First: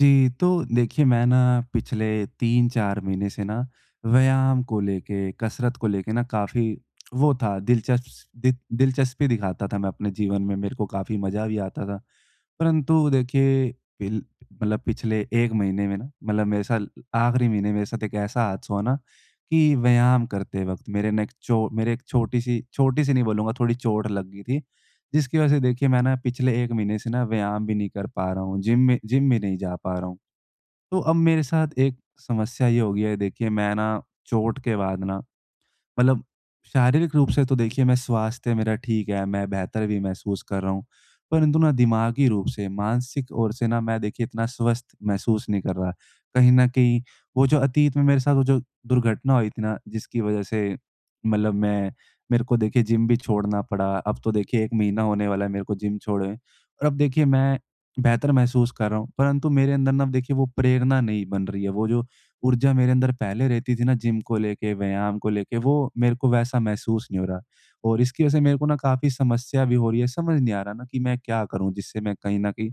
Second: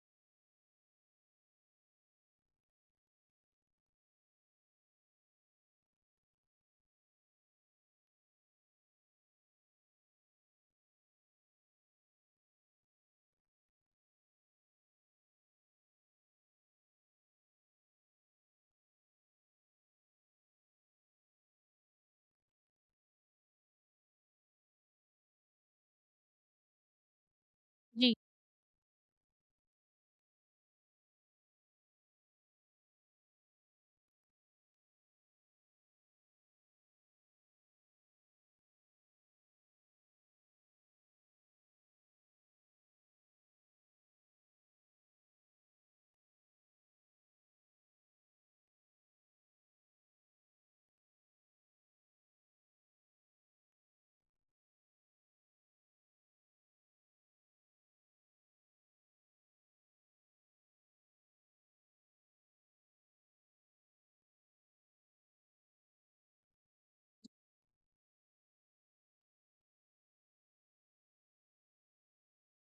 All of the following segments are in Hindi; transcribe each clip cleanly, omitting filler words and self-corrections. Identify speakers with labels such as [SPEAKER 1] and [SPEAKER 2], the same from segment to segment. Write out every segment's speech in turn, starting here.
[SPEAKER 1] जी, तो देखिए मैं ना पिछले 3-4 महीने से ना व्यायाम को लेके, कसरत को लेके ना काफ़ी वो था दिलचस्पी दिखाता था मैं अपने जीवन में, मेरे को काफ़ी मज़ा भी आता था। परंतु देखिए पिल मतलब पिछले 1 महीने में ना मतलब मेरे साथ आखिरी महीने मेरे साथ एक ऐसा हादसा हुआ ना कि व्यायाम करते वक़्त मेरे एक छोटी-सी, छोटी-सी नहीं बोलूँगा, थोड़ी चोट लग गई थी। जिसकी वजह से देखिए मैं ना पिछले 1 महीने से ना व्यायाम भी नहीं कर
[SPEAKER 2] जी,
[SPEAKER 1] पा रहा हूँ, जिम भी नहीं जा पा रहा हूँ। तो अब मेरे साथ एक समस्या ये हो गई है। देखिए मैं ना चोट के बाद ना मतलब शारीरिक रूप से तो देखिए मैं स्वास्थ्य मेरा ठीक है, मैं बेहतर भी महसूस कर रहा हूँ। परंतु ना दिमागी रूप से, मानसिक ओर से ना मैं देखिए इतना स्वस्थ महसूस नहीं कर रहा। कहीं न कहीं वो जो अतीत में मेरे साथ वो जो दुर्घटना हुई थी ना जिसकी वज़ह से मतलब मैं मेरे को देखिए जिम भी छोड़ना पड़ा। अब तो देखिए 1 महीना होने वाला है मेरे को जिम छोड़े हुए और अब देखिए मैं बेहतर महसूस कर रहा हूँ। परंतु मेरे अंदर ना अब देखिए वो प्रेरणा नहीं बन रही है। वो जो ऊर्जा मेरे अंदर पहले रहती थी ना जिम को लेके, व्यायाम को लेके, वो मेरे को वैसा महसूस नहीं हो रहा। और इसकी वजह से मेरे को ना काफ़ी समस्या भी हो रही है, समझ नहीं आ रहा ना कि मैं क्या करूँ जिससे मैं कहीं न कहीं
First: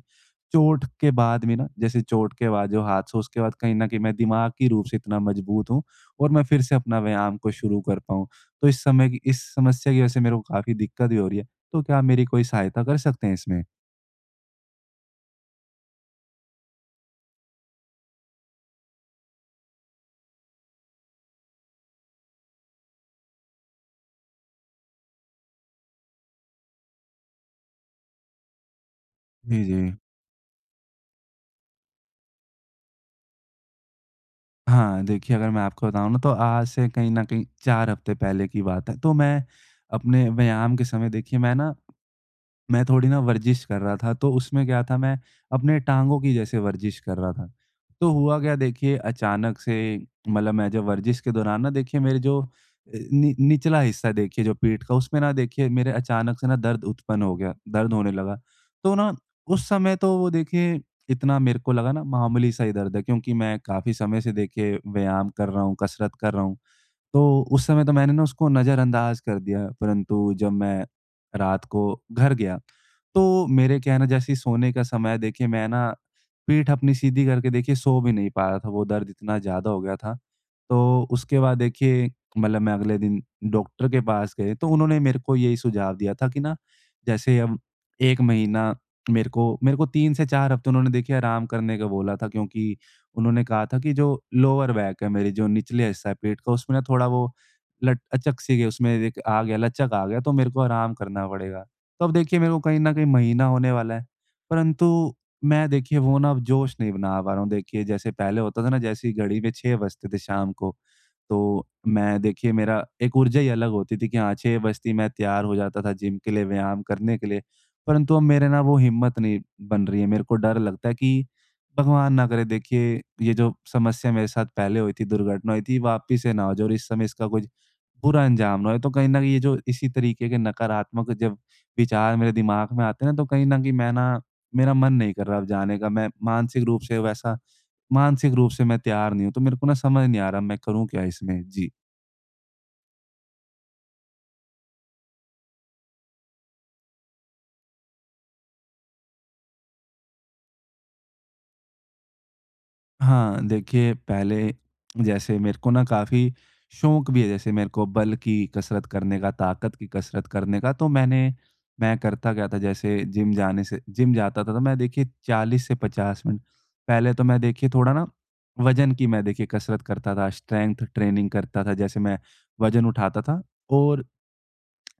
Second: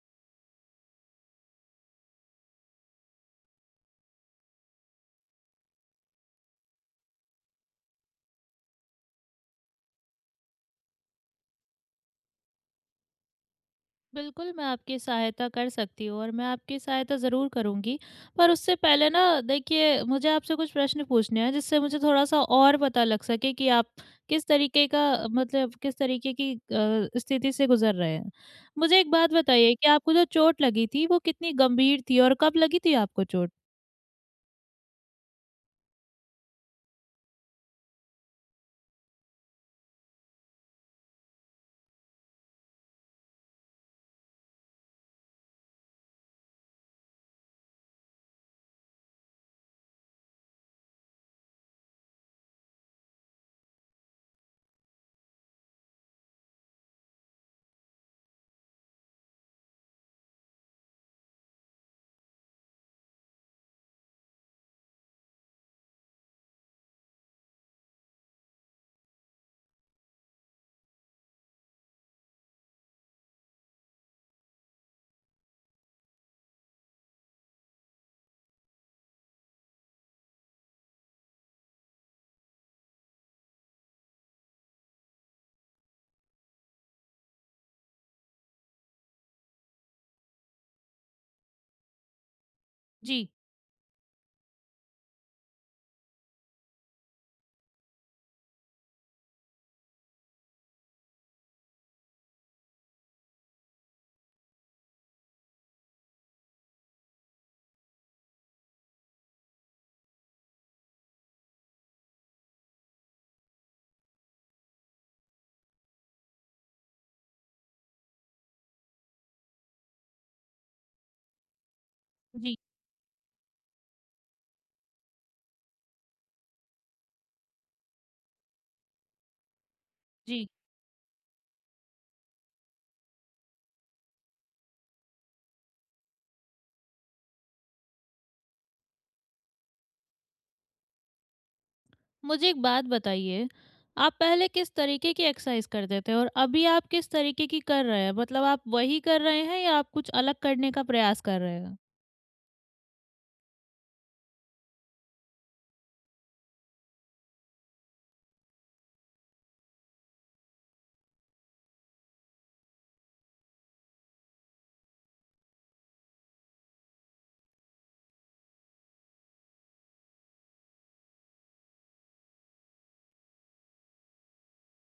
[SPEAKER 1] चोट के बाद जो हादसा उसके बाद कहीं न कहीं मैं दिमागी रूप से इतना मजबूत हूँ और मैं फिर से अपना व्यायाम को शुरू कर पाऊँ। तो इस समय की इस समस्या की वजह से मेरे को काफ़ी दिक्कत भी हो रही है। तो क्या आप मेरी कोई सहायता कर सकते हैं इसमें?
[SPEAKER 2] बिल्कुल मैं आपकी सहायता कर सकती हूँ और मैं आपकी सहायता ज़रूर करूँगी। पर उससे पहले ना देखिए, मुझे आपसे कुछ प्रश्न पूछने हैं जिससे मुझे थोड़ा-सा और पता लग सके कि आप किस तरीके का मतलब किस तरीके की स्थिति से गुज़र रहे हैं। मुझे एक बात
[SPEAKER 1] जी,
[SPEAKER 2] बताइए
[SPEAKER 1] जी।
[SPEAKER 2] कि आपको जो चोट लगी थी वो कितनी गंभीर थी, और कब लगी थी आपको चोट?
[SPEAKER 1] हाँ, देखिए अगर मैं आपको बताऊँ ना तो आज से कहीं न कहीं 4 हफ़्ते पहले की बात है। तो मैं अपने व्यायाम के समय देखिए मैं ना मैं थोड़ी ना वर्जिश कर रहा था, तो उसमें क्या था मैं अपने टाँगों की जैसे वर्जिश कर रहा था। तो हुआ क्या देखिए अचानक से मतलब मैं जब वर्जिश के दौरान ना देखिए मेरे जो अ, नि निचला हिस्सा देखिए जो पीठ का उसमें ना देखिए मेरे अचानक से ना दर्द उत्पन्न हो गया, दर्द होने लगा। तो ना उस समय तो वो देखिए इतना मेरे को लगा ना मामूली सा ही दर्द है क्योंकि मैं काफ़ी समय से देखिए व्यायाम कर रहा हूँ, कसरत कर रहा हूँ। तो उस समय तो मैंने ना उसको नज़रअंदाज कर दिया, परंतु जब मैं रात को घर गया, तो मेरे क्या है ना जैसे ही सोने का समय देखिए मैं ना पीठ अपनी सीधी करके देखिए सो भी नहीं पा रहा था, वो दर्द इतना ज़्यादा हो गया था। तो उसके बाद देखिए मतलब मैं अगले दिन डॉक्टर के पास गए, तो उन्होंने मेरे को यही सुझाव दिया था कि ना जैसे अब 1 महीना मेरे को 3 से 4 हफ़्ते उन्होंने देखिए आराम करने का बोला था क्योंकि
[SPEAKER 2] जी,
[SPEAKER 1] उन्होंने कहा था कि जो लोअर बैक है मेरी जो निचले हिस्सा है पेट का उसमें ना थोड़ा वो लट अचक सी गई उसमें एक आ गया लचक आ गया तो मेरे को आराम करना पड़ेगा। तो अब देखिए मेरे को कहीं ना कहीं महीना होने वाला है, परंतु मैं देखिए वो ना अब जोश नहीं बना पा रहा हूँ। देखिए जैसे पहले होता था ना जैसे ही घड़ी में 6 बजते थे शाम को तो मैं देखिए मेरा एक ऊर्जा ही अलग होती थी कि हाँ 6 बजती मैं तैयार हो जाता था जिम के लिए, व्यायाम करने के लिए। परंतु अब मेरे ना वो हिम्मत नहीं बन रही है। मेरे को डर लगता है कि भगवान ना करे
[SPEAKER 2] जी,
[SPEAKER 1] देखिए ये जो समस्या मेरे साथ पहले हुई थी, दुर्घटना हुई थी, वापस से ना हो जाए और इस समय इसका कुछ बुरा अंजाम ना हो। तो कहीं न कहीं ये जो इसी तरीके के
[SPEAKER 2] जी।
[SPEAKER 1] नकारात्मक जब विचार मेरे दिमाग में आते हैं ना, तो कहीं न कहीं मैं ना मेरा मन नहीं कर रहा अब जाने का। मैं मानसिक रूप से वैसा मानसिक रूप से मैं तैयार नहीं हूँ, तो मेरे को ना समझ नहीं आ रहा मैं करूँ क्या इसमें? जी।
[SPEAKER 2] मुझे एक बात बताइए, आप पहले किस तरीके की एक्सरसाइज करते थे और अभी आप किस तरीके की कर रहे हैं? मतलब आप वही कर रहे हैं, या आप कुछ अलग करने का प्रयास कर रहे हैं?
[SPEAKER 1] हाँ, देखिए पहले जैसे मेरे को ना काफ़ी शौक भी है जैसे मेरे को बल की कसरत करने का, ताकत की कसरत करने का, तो मैं करता क्या था जैसे जिम जाने से जिम जाता था तो मैं देखिए 40 से 50 मिनट पहले तो मैं देखिए थोड़ा ना वज़न की मैं देखिए कसरत करता था, स्ट्रेंथ ट्रेनिंग करता था, जैसे मैं वज़न उठाता था और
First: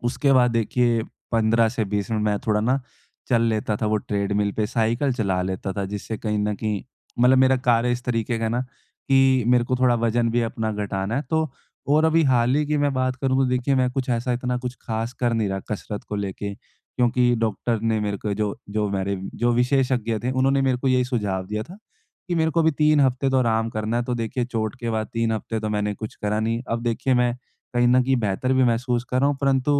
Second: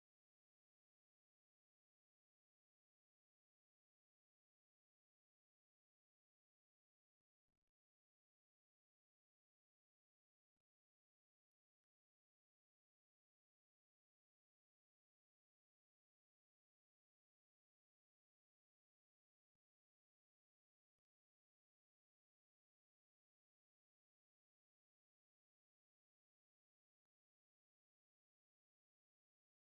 [SPEAKER 1] उसके बाद देखिए 15 से 20 मिनट मैं थोड़ा ना चल लेता था वो ट्रेडमिल पे, साइकिल चला लेता था जिससे कहीं न कहीं मतलब मेरा कार्य इस तरीके का है ना कि मेरे को थोड़ा वज़न भी अपना घटाना है। तो और अभी हाल ही की मैं बात करूँ तो देखिए मैं कुछ ऐसा इतना कुछ ख़ास कर नहीं रहा कसरत को लेके क्योंकि डॉक्टर ने मेरे को जो जो मेरे जो विशेषज्ञ थे उन्होंने मेरे को यही सुझाव दिया था कि मेरे को अभी 3 हफ़्ते तो आराम करना है। तो देखिए चोट के बाद 3 हफ़्ते तो मैंने कुछ करा नहीं। अब देखिए मैं कहीं न कहीं बेहतर भी महसूस कर रहा हूँ, परंतु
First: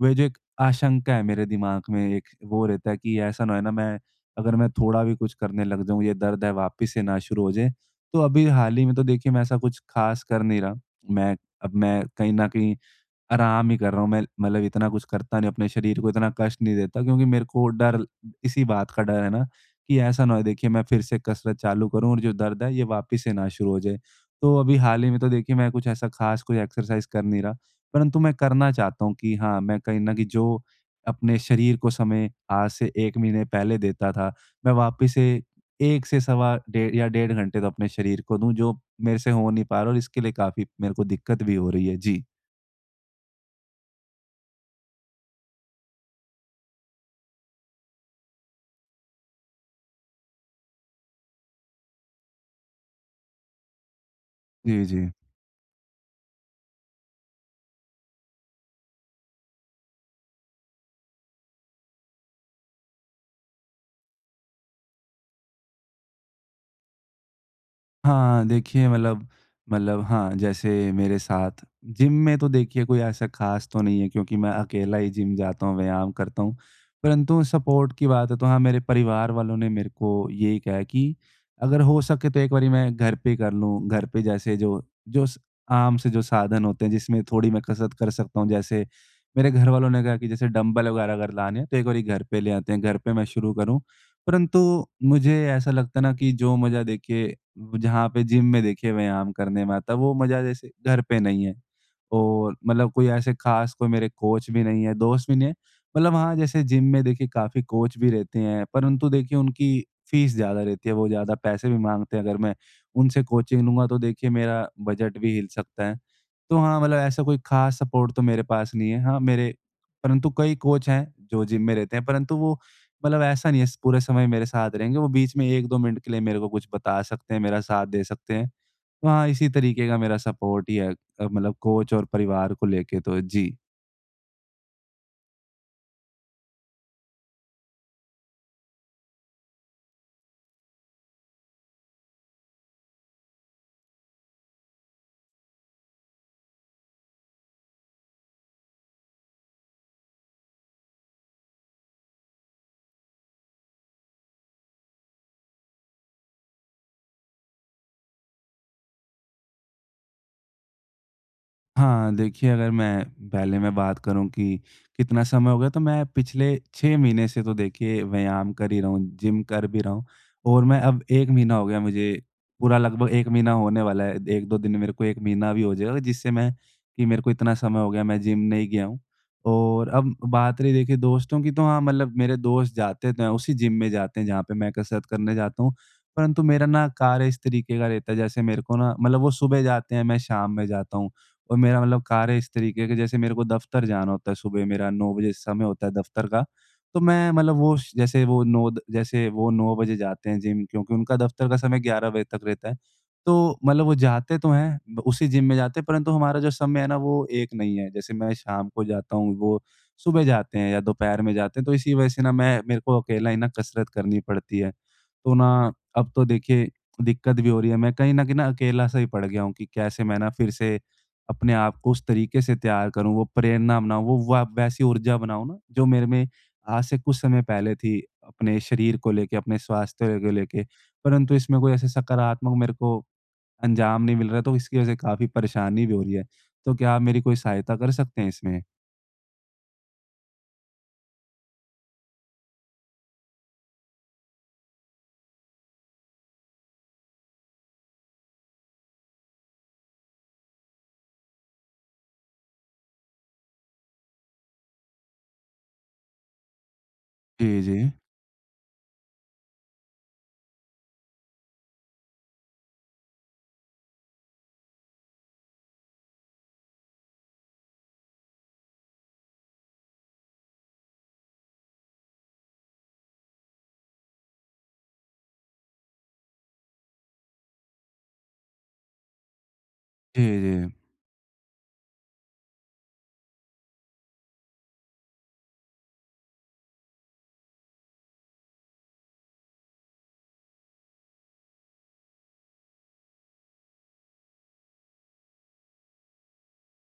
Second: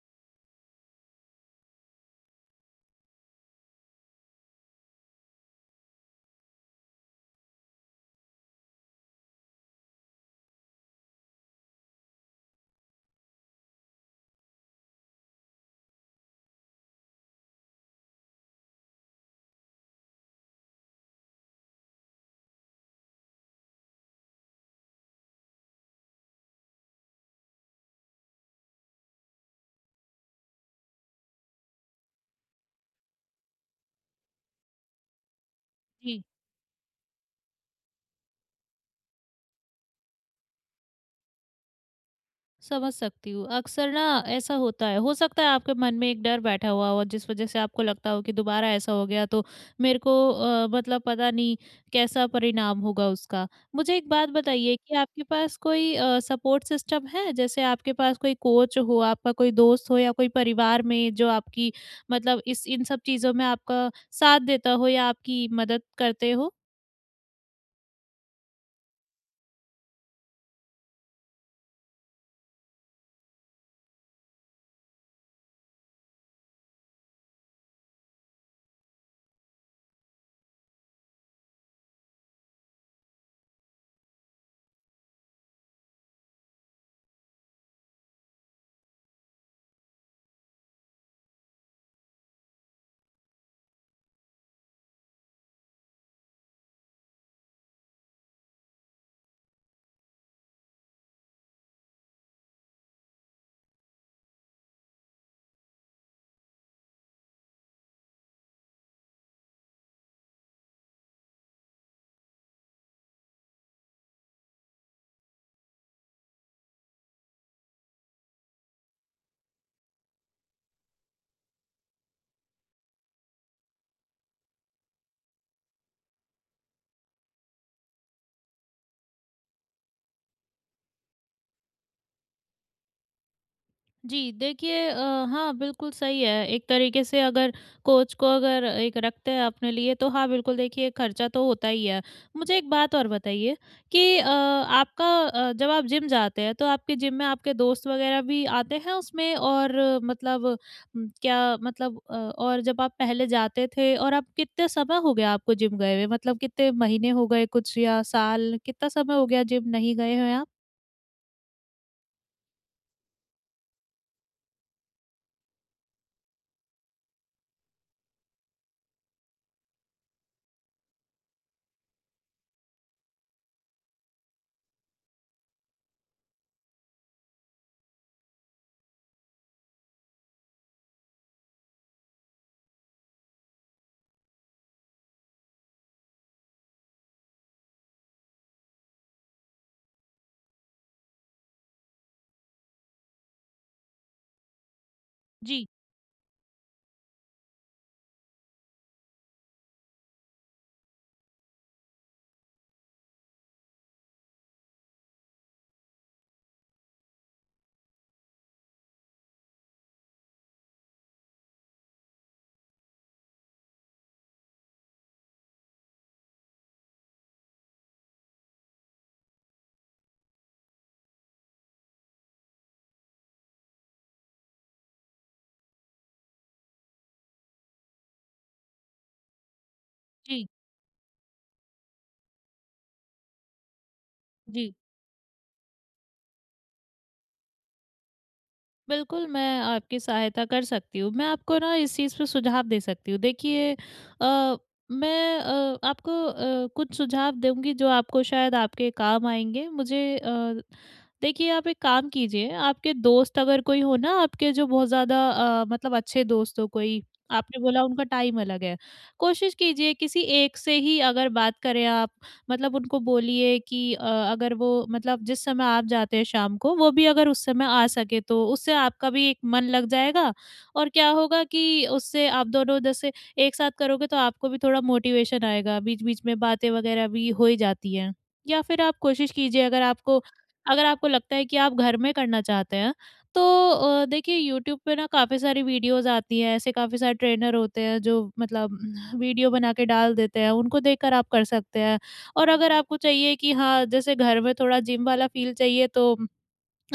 [SPEAKER 1] वह जो एक आशंका है मेरे दिमाग में एक वो रहता है कि ऐसा ना है ना मैं अगर मैं थोड़ा भी कुछ करने लग जाऊं ये दर्द है वापस से ना शुरू हो जाए। तो अभी हाल ही में तो देखिए मैं ऐसा कुछ खास कर नहीं रहा। मैं मैं कहीं ना कहीं आराम ही कर रहा हूँ मैं, मतलब इतना कुछ करता नहीं, अपने शरीर को इतना कष्ट नहीं देता क्योंकि मेरे को डर इसी बात का डर है ना कि ऐसा ना हो देखिए मैं फिर से कसरत चालू करूँ और जो दर्द है ये वापस से ना शुरू हो जाए। तो अभी हाल ही में तो देखिए मैं कुछ ऐसा खास कोई एक्सरसाइज कर नहीं रहा, परंतु मैं करना चाहता हूँ कि हाँ, मैं कहीं न कहीं जो अपने शरीर को समय आज से 1 महीने पहले देता था, मैं वापस से 1 से सवा डेढ़ या डेढ़ घंटे तो अपने शरीर को दूँ जो मेरे से हो नहीं पा रहा, और इसके लिए काफ़ी मेरे को दिक्कत भी हो रही है। जी।
[SPEAKER 2] समझ सकती हूँ। अक्सर ना ऐसा होता है, हो सकता है आपके मन में एक डर बैठा हुआ हो जिस वज़ह से आपको लगता हो कि दोबारा ऐसा हो गया तो मेरे को मतलब पता नहीं कैसा परिणाम होगा उसका। मुझे एक बात बताइए
[SPEAKER 1] जी,
[SPEAKER 2] कि
[SPEAKER 1] जी।
[SPEAKER 2] आपके पास कोई सपोर्ट सिस्टम है? जैसे आपके पास कोई कोच हो, आपका कोई दोस्त हो, या कोई परिवार में जो आपकी, मतलब इस इन सब चीज़ों में आपका साथ देता हो या आपकी मदद करते हो?
[SPEAKER 1] हाँ, देखिए हाँ, जैसे मेरे साथ जिम में तो देखिए कोई ऐसा ख़ास तो नहीं है क्योंकि मैं अकेला ही जिम जाता हूँ, व्यायाम करता हूँ। परंतु सपोर्ट की बात है तो हाँ, मेरे परिवार वालों ने मेरे को यही कहा है कि अगर हो सके तो एक बारी मैं घर पे कर लूँ। घर पे जैसे जो जो स आम से जो साधन होते हैं जिसमें थोड़ी मैं कसरत कर सकता हूँ। जैसे मेरे घर वालों ने कहा कि जैसे डंबल वग़ैरह अगर लाने हैं तो एक बारी घर पे ले आते हैं, घर पे मैं शुरू करूँ। परंतु मुझे ऐसा लगता है ना कि जो मज़ा देखिए वो जहाँ पे जिम में देखिए व्यायाम करने में आता है, वो मज़ा जैसे घर पे नहीं है। और मतलब कोई ऐसे ख़ास कोई मेरे कोच भी नहीं है, दोस्त भी नहीं है। मतलब हाँ, जैसे जिम में देखिए काफ़ी कोच भी रहते हैं, परंतु देखिए उनकी फ़ीस ज़्यादा रहती है, वो ज़्यादा पैसे भी माँगते हैं। अगर मैं उनसे कोचिंग लूँगा तो देखिए मेरा बजट भी हिल सकता है। तो हाँ, मतलब ऐसा कोई ख़ास सपोर्ट तो मेरे पास नहीं है। हाँ, मेरे परंतु कई कोच हैं जो जिम में रहते हैं, परंतु वो मतलब ऐसा नहीं है पूरे समय मेरे साथ रहेंगे, वो बीच में 1-2 मिनट के लिए मेरे को कुछ बता सकते हैं, मेरा साथ दे सकते हैं। तो हाँ, इसी तरीके का मेरा सपोर्ट ही है मतलब कोच और परिवार को लेके तो। जी।
[SPEAKER 2] जी, देखिए, हाँ, बिल्कुल सही है। एक तरीके से अगर कोच को अगर एक रखते हैं अपने लिए, तो हाँ, बिल्कुल देखिए, खर्चा तो होता ही है। मुझे एक बात और बताइए कि जब आप जिम जाते हैं तो आपके जिम में आपके दोस्त वगैरह भी आते हैं उसमें? और मतलब क्या मतलब और जब आप पहले जाते थे, और आप कितने समय हो गया आपको जिम गए हुए? मतलब कितने महीने हो गए कुछ, या साल? कितना समय हो गया जिम नहीं गए हैं आप?
[SPEAKER 1] हाँ, देखिए अगर मैं पहले मैं बात करूँ कि कितना समय हो गया तो मैं पिछले 6 महीने से तो देखिए व्यायाम कर ही रहा हूँ, जिम कर भी रहा हूँ और मैं अब 1 महीना हो गया मुझे पूरा लगभग 1 महीना होने वाला है। 1-2 दिन मेरे को 1 महीना भी हो जाएगा जिससे मैं कि मेरे को इतना समय हो गया मैं जिम नहीं गया हूँ। और अब बात रही देखिए दोस्तों की तो हाँ, मतलब मेरे दोस्त जाते तो हैं उसी जिम में जाते हैं जहाँ पे मैं कसरत करने जाता हूँ। परंतु मेरा ना कार्य इस तरीके का रहता है जैसे मेरे को ना मतलब वो सुबह जाते हैं, मैं शाम में जाता हूँ। और मेरा मतलब कार्य इस तरीके का जैसे मेरे को दफ़्तर जाना होता है, सुबह मेरा 9 बजे समय
[SPEAKER 2] जी,
[SPEAKER 1] होता है दफ़्तर का, तो मैं मतलब वो श जैसे वो 9 द जैसे वो 9 बजे जाते हैं जिम क्योंकि उनका दफ़्तर का समय 11 बजे तक रहता है। तो मतलब वो जाते तो हैं, ब उसी जिम में जाते हैं परंतु हमारा जो समय है ना वो 1 नहीं है। जैसे मैं शाम को जाता हूँ, वो सुबह जाते हैं या दोपहर में जाते हैं, तो इसी वजह से ना मैं मेरे को अकेला ही ना कसरत करनी पड़ती है। तो ना अब तो देखिए दिक्कत भी हो रही है, मैं कहीं न कहीं ना अकेला-सा ही पड़ गया हूँ कि कैसे मैं ना फिर से अपने आप को उस तरीके से तैयार करूँ, वो प्रेरणा बनाऊँ, वो व वैसी ऊर्जा बनाऊँ ना जो मेरे में आज से कुछ समय पहले थी, अपने शरीर को लेके, अपने स्वास्थ्य को
[SPEAKER 2] जी,
[SPEAKER 1] लेके। परंतु इसमें कोई ऐसे सकारात्मक मेरे को अंजाम नहीं मिल रहा है, तो
[SPEAKER 2] जी।
[SPEAKER 1] इसकी वज़ह से काफ़ी परेशानी भी हो रही है। तो क्या आप मेरी कोई सहायता कर सकते हैं इसमें?
[SPEAKER 2] बिल्कुल, मैं आपकी सहायता कर सकती हूँ। मैं आपको ना इस चीज़ पे सुझाव दे सकती हूँ। देखिए मैं आपको कुछ सुझाव दूँगी जो आपको शायद आपके काम आएँगे। देखिए आप एक काम कीजिए, आपके दोस्त अगर कोई हो ना, आपके जो बहुत ज़्यादा मतलब अच्छे दोस्त हो कोई,
[SPEAKER 1] जी,
[SPEAKER 2] आपने बोला
[SPEAKER 1] जी।
[SPEAKER 2] उनका टाइम अलग है। कोशिश कीजिए किसी एक से ही अगर बात करें आप, मतलब उनको बोलिए कि अगर वो, मतलब जिस समय आप जाते हैं शाम को, वो भी अगर उस समय आ सके तो उससे आपका भी एक मन लग जाएगा, और क्या होगा कि उससे आप दोनों जैसे एक साथ करोगे तो आपको भी थोड़ा मोटिवेशन आएगा, बीच बीच में बातें वगैरह भी हो ही जाती हैं। या फिर आप कोशिश कीजिए, अगर
[SPEAKER 1] जी,
[SPEAKER 2] आपको
[SPEAKER 1] जी।
[SPEAKER 2] अगर आपको लगता है कि आप घर में करना चाहते हैं, तो देखिए यूट्यूब पे ना काफ़ी सारी वीडियोस आती हैं, ऐसे काफ़ी सारे ट्रेनर होते हैं जो मतलब वीडियो बना के डाल देते हैं, उनको देखकर आप कर सकते हैं। और अगर आपको चाहिए कि हाँ, जैसे घर में थोड़ा जिम वाला फ़ील चाहिए, तो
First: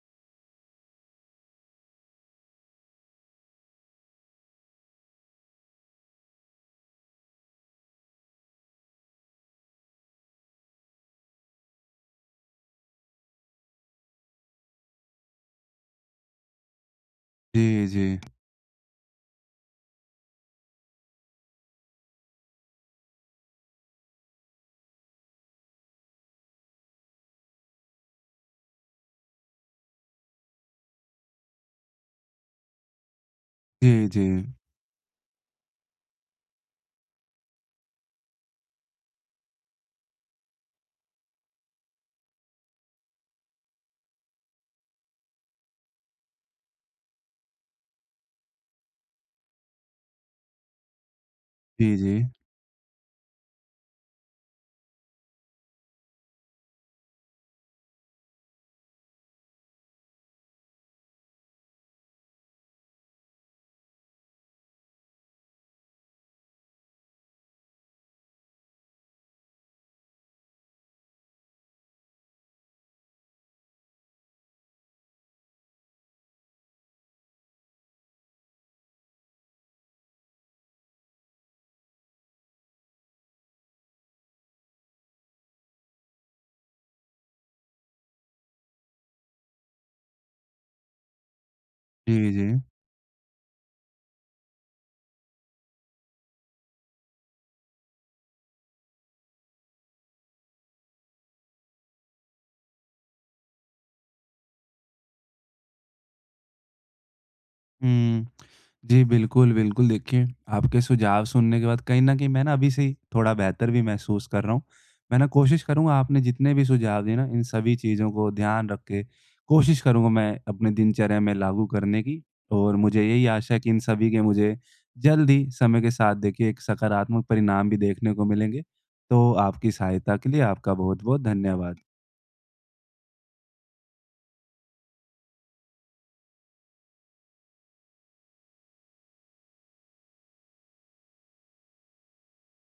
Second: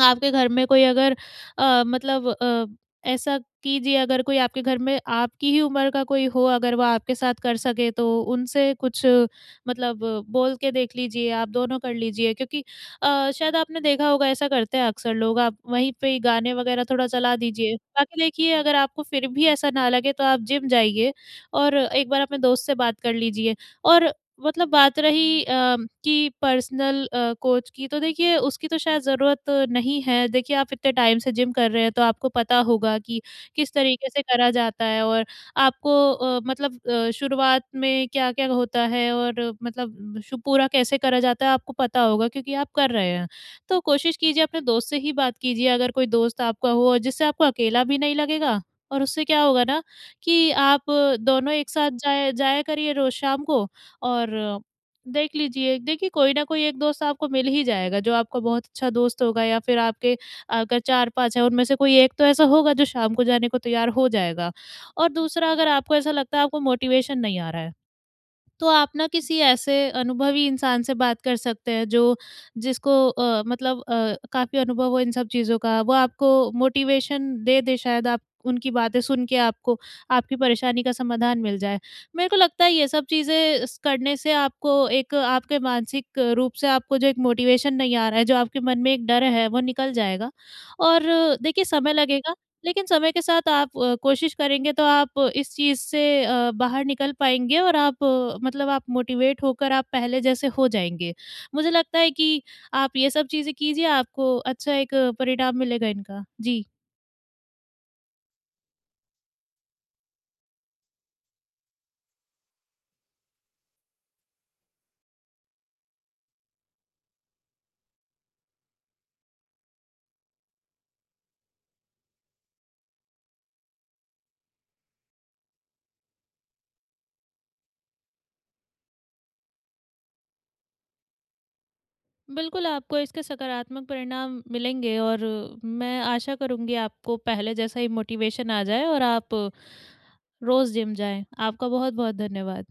[SPEAKER 2] आपके घर में कोई अगर मतलब ऐसा कीजिए, अगर कोई आपके घर में आपकी ही उम्र का कोई हो, अगर वो आपके साथ कर सके तो उनसे कुछ, मतलब बोल के देख लीजिए, आप दोनों कर लीजिए, क्योंकि शायद आपने देखा होगा ऐसा करते हैं अक्सर लोग, आप वहीं पे ही गाने वगैरह थोड़ा चला दीजिए।
[SPEAKER 1] जी, जी।
[SPEAKER 2] बाकी देखिए, अगर आपको फिर भी ऐसा ना लगे तो आप जिम जाइए और एक बार अपने दोस्त से बात कर लीजिए। और मतलब, बात रही कि पर्सनल कोच की, तो देखिए उसकी तो शायद ज़रूरत नहीं है। देखिए आप इतने टाइम से जिम कर रहे हैं तो आपको पता होगा कि किस
[SPEAKER 1] जी,
[SPEAKER 2] तरीके से
[SPEAKER 1] जी।
[SPEAKER 2] करा जाता है, और आपको मतलब शुरुआत में क्या-क्या होता है, और मतलब शु पूरा कैसे करा जाता है आपको पता होगा, क्योंकि आप कर रहे हैं। तो कोशिश कीजिए अपने दोस्त से ही बात कीजिए, अगर कोई दोस्त आपका हो, और जिससे आपको अकेला भी नहीं लगेगा, और उससे क्या होगा ना कि आप दोनों एक साथ
[SPEAKER 1] जी, जी।
[SPEAKER 2] जाया जाया करिए रोज़ शाम को। और देख लीजिए, देखिए कोई ना कोई एक दोस्त आपको मिल ही जाएगा जो आपका बहुत अच्छा दोस्त होगा, या फिर आपके अगर 4-5 हैं उनमें से कोई एक तो ऐसा होगा जो शाम को जाने को तैयार हो जाएगा। और दूसरा, अगर आपको ऐसा लगता है आपको मोटिवेशन नहीं आ रहा है, तो आप ना किसी ऐसे अनुभवी इंसान से बात कर सकते हैं, जो जिसको मतलब काफ़ी अनुभव हो इन सब चीज़ों का। वो आपको मोटिवेशन दे दे, शायद आप उनकी बातें सुन के आपको आपकी परेशानी का समाधान मिल जाए। मेरे को लगता है ये सब चीज़ें स करने से आपको एक, आपके मानसिक रूप से आपको जो एक मोटिवेशन नहीं आ रहा है, जो आपके मन में एक डर है, वो निकल जाएगा। और देखिए समय
[SPEAKER 1] जी,
[SPEAKER 2] लगेगा,
[SPEAKER 1] जी।
[SPEAKER 2] लेकिन समय के साथ आप कोशिश करेंगे तो आप इस चीज़ से बाहर निकल पाएँगे और आप, मतलब आप मोटिवेट होकर आप पहले जैसे हो जाएँगे। मुझे लगता है कि आप ये सब चीज़ें कीजिए, आपको अच्छा एक परिणाम मिलेगा इनका। जी।
[SPEAKER 1] हुँ। जी, बिल्कुल, बिल्कुल। देखिए, आपके सुझाव सुनने के बाद कहीं न कहीं मैं ना अभी से ही थोड़ा बेहतर भी महसूस कर रहा हूँ। मैं ना कोशिश करूँगा आपने जितने भी सुझाव दिए ना, इन सभी चीज़ों को ध्यान रख के कोशिश करूँगा मैं अपने दिनचर्या में लागू करने की, और मुझे यही आशा है कि इन सभी के मुझे जल्द ही समय के साथ देखिए एक सकारात्मक परिणाम भी देखने को मिलेंगे। तो आपकी सहायता के लिए आपका बहुत-बहुत धन्यवाद।
[SPEAKER 2] बिल्कुल, आपको इसके सकारात्मक परिणाम मिलेंगे और मैं आशा करूँगी आपको पहले जैसा ही मोटिवेशन आ जाए और आप रोज़ जिम जाएँ। आपका बहुत-बहुत धन्यवाद।